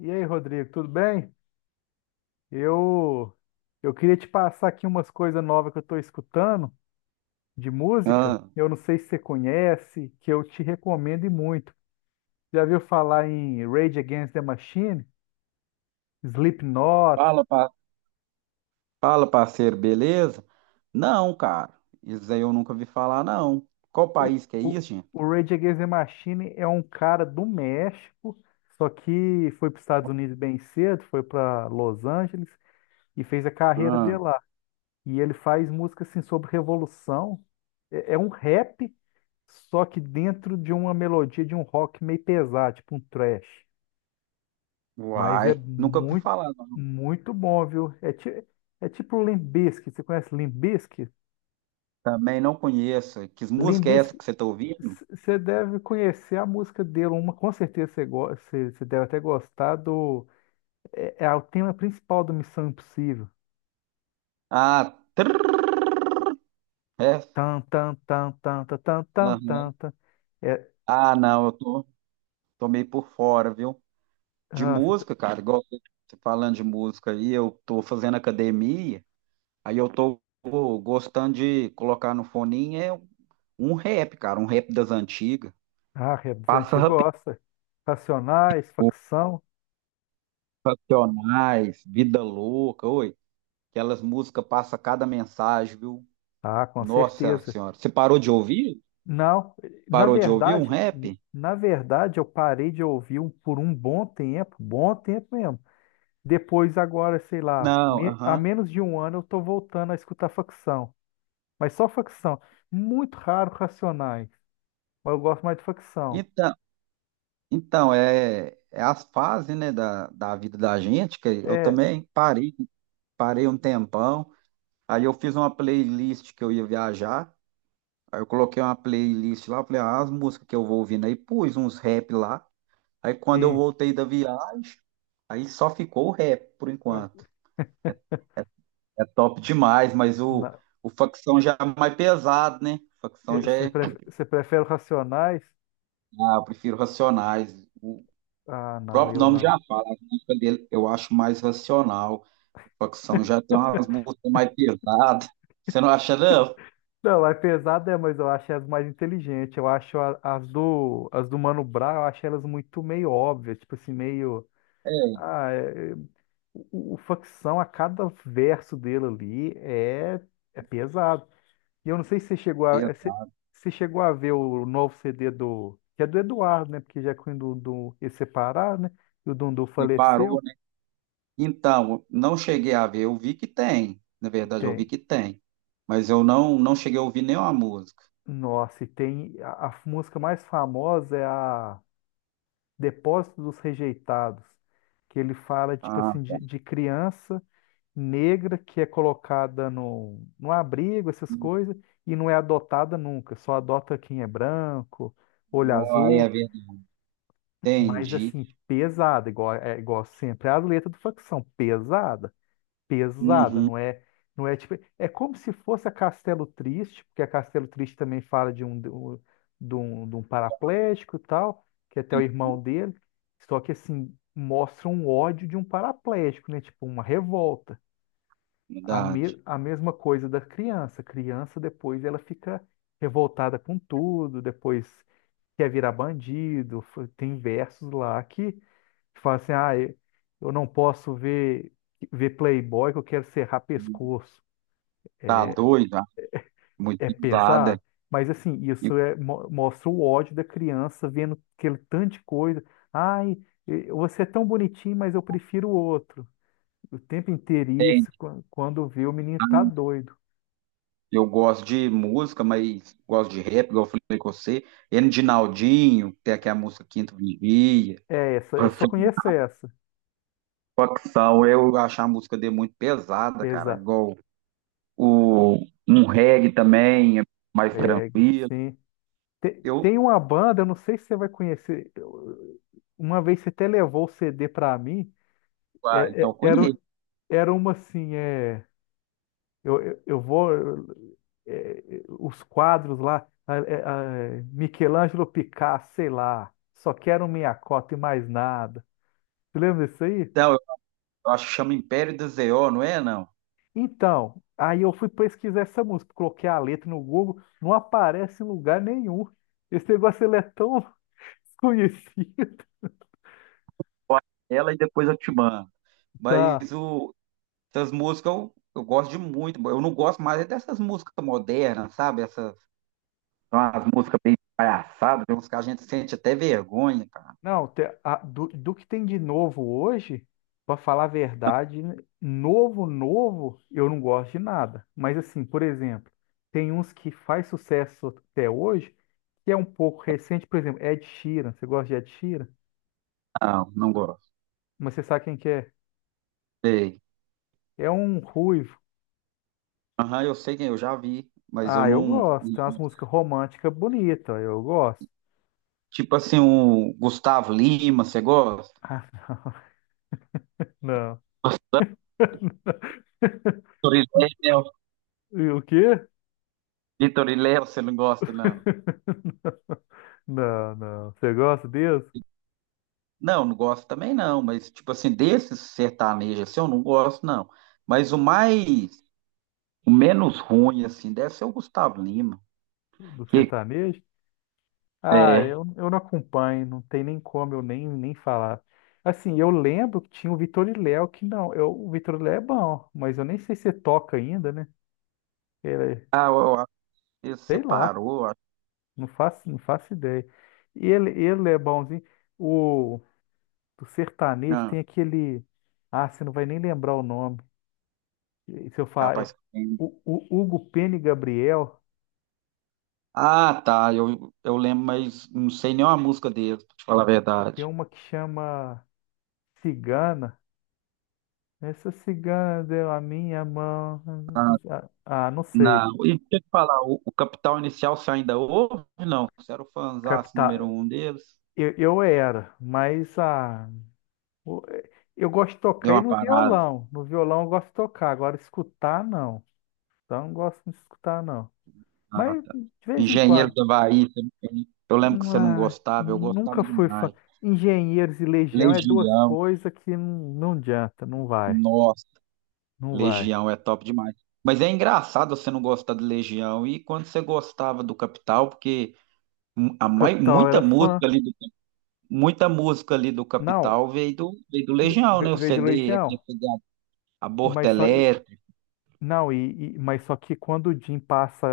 E aí, Rodrigo, tudo bem? Eu eu queria te passar aqui umas coisas novas que eu estou escutando de música. Ah, Eu não sei se você conhece, que eu te recomendo e muito. Já viu falar em Rage Against the Machine, Slipknot? fala, fala, parceiro, beleza? Não, cara, isso aí eu nunca vi falar, não. Qual Eu- país que é o, isso, gente? o Rage Against the Machine é um cara do México, só que foi para os Estados Unidos bem cedo, foi para Los Angeles e fez a carreira Ah, dele lá. E ele faz música assim sobre revolução. É um rap. Só que dentro de uma melodia de um rock meio pesado, tipo um thrash. Mas é uai, nunca vi muito, falar, não. muito bom, viu? É tipo o Limp Bizkit. Você conhece Limp Bizkit? Também não conheço. Que Limp música é essa Bizkit, que você tá ouvindo? Você deve conhecer a música dele. Uma, com certeza você, você deve até gostar do... É, é o tema principal do Missão Impossível. Ah, trrr, essa? Tan, tan, tan, tan, tan, tan, tan, Aham. tan, tan. É, Ah, não, eu tô, tô meio por fora, viu? De ah, você. música, cara, igual você falando de música aí, eu tô fazendo academia, aí eu tô gostando de colocar no foninho é um rap, cara, um rap das antigas. Ah, é dos Passa antigos, Rapidinho, gosta. Racionais, facção. Racionais, Vida Louca, oi. Aquelas músicas passa cada mensagem, viu? Ah, com Nossa certeza. Senhora. Você parou de ouvir? Não, na Parou de ouvir um verdade, rap? na verdade eu parei de ouvir por um bom tempo mesmo. Depois agora, sei lá, Não, há aham. menos de um ano eu tô voltando a escutar facção, mas só facção. Muito raro Racionais, mas eu gosto mais de facção. Então, então é as fases, né, da vida da gente, que eu É, também parei, parei um tempão. Aí eu fiz uma playlist que eu ia viajar. Aí eu coloquei uma playlist lá, falei, ah, as músicas que eu vou ouvindo aí, pus uns rap lá. Aí quando eu e voltei da viagem, aí só ficou o rap por ah, enquanto. É top demais, mas na- o facção já é mais pesado, né? Facção já você é. Você prefere Racionais? Ah, eu prefiro Racionais. O Ah, não, próprio eu nome não. já fala, a música dele eu acho mais racional. O facção já tem umas músicas mais pesadas. Você não acha, não? Não, é pesada, é, mas eu acho as mais inteligentes. Eu acho as do Mano Brown, eu acho elas muito meio óbvias, tipo assim, meio. É, Ah, o Facção, a cada verso dele ali é, é pesado. E eu não sei se você chegou a, é, pesa, se, se chegou a ver o novo CD do. Que é do Eduardo, né? Porque já quando o Dundu eles separar, né? E o Dundu faleceu. separou, né? Então, não cheguei a ver, eu vi que tem. Na verdade, eu Tem. vi que tem. Mas eu não cheguei a ouvir nenhuma música. Nossa, e tem. A música mais famosa é a. Depósito dos Rejeitados, que ele fala, tipo Ah, assim, de criança negra que é colocada no abrigo, essas coisas, e não é adotada nunca, só adota quem é branco, olho aí é azul, verdade. mas Entendi. assim, pesada, igual, é, igual sempre, as letras do facção, pesada pesada, Uhum, não é, não é tipo, é como se fosse a Castelo Triste, porque a Castelo Triste também fala de um paraplégico e tal, que é até o irmão dele, só que assim, mostra um ódio de um paraplégico, né? Tipo, uma revolta. Verdade. A mesma coisa da criança. A criança depois ela fica revoltada com tudo, depois quer virar bandido, tem versos lá que fala assim, ah, eu não posso ver, ver Playboy que eu quero serrar pescoço. Tá doida, muito É usada. pesado, mas assim, E isso é, mostra o ódio da criança vendo aquele tanto de coisa. Ai, você é tão bonitinho, mas eu prefiro o outro. O tempo inteiro isso, quando vê o menino tá doido. eu gosto de música, mas gosto de rap, igual eu falei com você. N de naldinho tem aqui a música Quinto Vigia. É essa, eu só conheço essa. Facção, eu acho a música dele muito pesada, cara. Pesado. Igual o, um reggae também, é mais É, tranquilo. sim. Eu, Tem uma banda, eu não sei se você vai conhecer. Uma vez você até levou o CD pra mim. ah, É- então é- Era, um, conheço. era uma assim, é, Eu vou, os quadros lá, Michelangelo Picasso, sei lá, só quero minha cota e mais nada. Você lembra disso aí? Então, eu acho que chama Império do Zéó, não é, não? Então, aí eu fui pesquisar essa música, coloquei a letra no Google, não aparece em lugar nenhum. Esse negócio ele é tão desconhecido. Ela e depois eu te mando. Tá. Mas o, essas músicas eu gosto de muito. Eu não gosto mais é dessas músicas modernas, sabe? Essas são as músicas bem palhaçadas, tem uns que a gente sente até vergonha, cara. Não, do, do que tem de novo hoje, para falar a verdade, novo, novo, eu não gosto de nada. Mas assim, por exemplo, tem uns que faz sucesso até hoje, que é um pouco recente, por exemplo, Ed Sheeran. Você gosta de Ed Sheeran? Não, não gosto. Mas você sabe quem que é? Sei. É um ruivo. Aham, eu sei quem eu já vi, mas eu Ah, eu não. gosto. Tem umas músicas românticas bonitas, eu gosto. Tipo assim, o Gustavo Lima, você gosta? Ah, não. Vitor e Léo, E o quê? Vitor e Léo, você não gosta, não? Não, não. Você gosta deles? Não, não gosto também não, mas tipo assim, desses sertanejos assim, eu não gosto não. Mas o menos ruim assim, deve ser o Gustavo Lima, Do que sertanejo? Ah, é, eu não acompanho, não tem nem como eu nem falar. Assim, eu lembro que tinha o Vitor e Léo, que não, eu, o Vitor e Léo é bom, mas eu nem sei se toca ainda, né? Ele, eu acho que sei lá, separou. Não faço, não faço ideia. Ele é bonzinho. O do sertanejo tem Não, aquele. Ah, você não vai nem lembrar o nome. E se eu falar. É, capaz que tem. o Hugo Pena e Gabriel Ah, tá. Eu lembro, mas não sei nem uma música deles, pra te falar a tem verdade. uma que chama Cigana. Essa cigana deu a minha mão. Ah, ah, não sei. Não. E deixa eu te falar, o Capital Inicial você ainda ouve? Não. Você era o fãzaço Captar. número um deles? Eu era, mas ah, o- eu gosto de Deu tocar e uma no parada. violão. No violão eu gosto de tocar, agora escutar não. Então não gosto de escutar não. Ah, Mas tá. de vez em Engenheiro quando. da Havaí, eu lembro que você não Ah, gostava, eu nunca gostava fui fã. demais. Engenheiros e Legião é duas Legião, coisas que não, não adianta, não vai, nossa, não vai. Legião é top demais. Mas é engraçado você não gostar de Legião. E quando você gostava do Capital, porque. O Capital Muita era fã. música ali do, muita música ali do Não, Capital veio do Legião, ve- né? O veio de CD, aquele Legião, CD Aborto mas só. Elétrico, Não, mas só que quando o Jim passa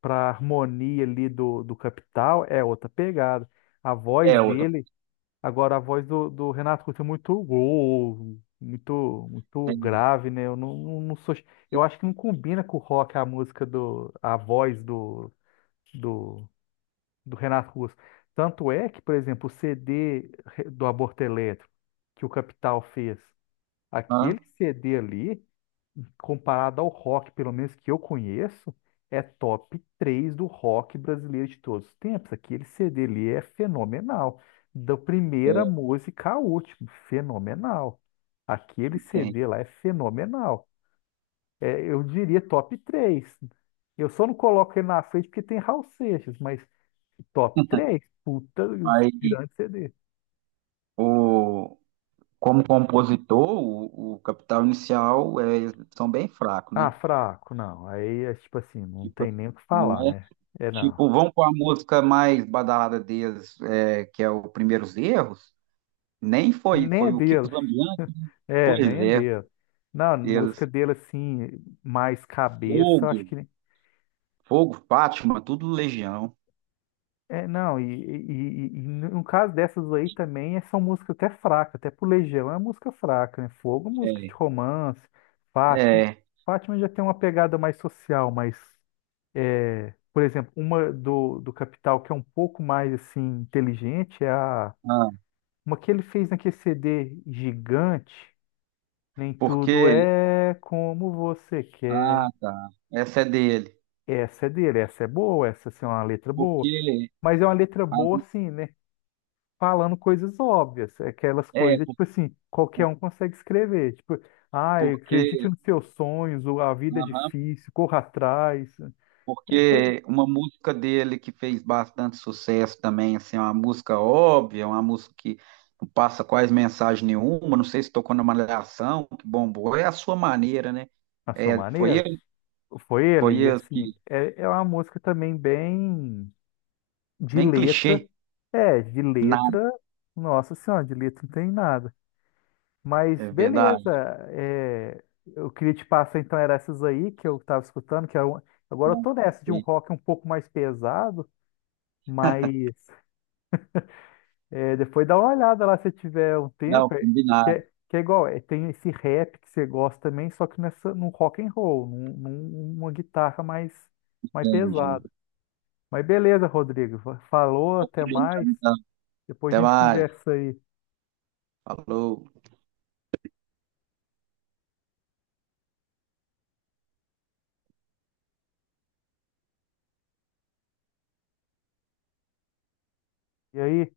para harmonia ali do Capital, é outra pegada. A voz é outra. dele, agora a voz do Renato Russo é muito gol, muito muito Tem, grave, né? Eu não, não, não sou, eu acho que não combina com o rock a música do a voz do, do Renato Russo. Tanto é que, por exemplo, o CD do Aborto Elétrico que o Capital fez, hã? aquele CD ali comparado ao rock, pelo menos que eu conheço, é top 3 do rock brasileiro de todos os tempos. Aquele CD ali é fenomenal. Da primeira música à última, fenomenal. Aquele Tem. CD lá é fenomenal. É, eu diria top 3. Eu só não coloco ele na frente porque tem Raul Seixas, mas top 3. Puta, Mas grande CD. o, como compositor, o Capital Inicial é, são bem fracos, né? Ah, fraco, não. Aí é tipo assim, não Tipo, tem assim, nem o que não falar, é? né? É não. Tipo, vão com a música mais badalada deles, é, que é o Primeiros Erros, nem foi, Nem é foi o Kiko dele. Zambianchi, É, pois nem é é, dele. Não, música eles, dele, assim, mais cabeça, eu Fogo, acho que. Fogo, Fátima, tudo Legião. É, não, e no caso dessas aí também, é, são músicas até fracas, até pro Legião é música fraca, né? Fogo, música de É, romance, Fátima. é. Fátima já tem uma pegada mais social, mas, é, por exemplo, uma do Capital que é um pouco mais, assim, inteligente é a. Ah, Uma que ele fez naquele CD gigante, Nem Tudo porque. É Como Você Quer. Ah, tá. Essa é dele. Essa é dele, essa é boa, essa assim, é uma letra boa, Porque. mas é uma letra boa As- assim, né? Falando coisas óbvias, aquelas É, coisas, tipo assim, qualquer por- um consegue escrever, tipo, ah, porque. acredite nos seus sonhos, ou a vida é Aham, difícil, corra atrás, é coisa, porque uma música dele que fez bastante sucesso também, assim, é uma música óbvia, é uma música que não passa quase mensagem nenhuma, não sei se tocou na Malhação, que bombou, é a sua maneira, né? na sua É, maneira. Foi foi ele, e ele que. assim, é uma música também bem de Bem letra, clichê, é, de nada, letra, nossa senhora, de letra não tem nada. Mas é beleza, verdade. é, eu queria te passar então era essas aí que eu estava escutando, agora eu Não, tô nessa de um foi- rock um pouco mais pesado, mas é, depois dá uma olhada lá se tiver um não, tempo, que, combinado, é, que é igual, é, tem esse rap que você gosta também, só que nessa, num rock and roll, num, num- numa guitarra mais, mais entendi. pesada. Mas beleza, Rodrigo, falou, até mais, depois a Até gente mais. conversa aí. Falou. E aí?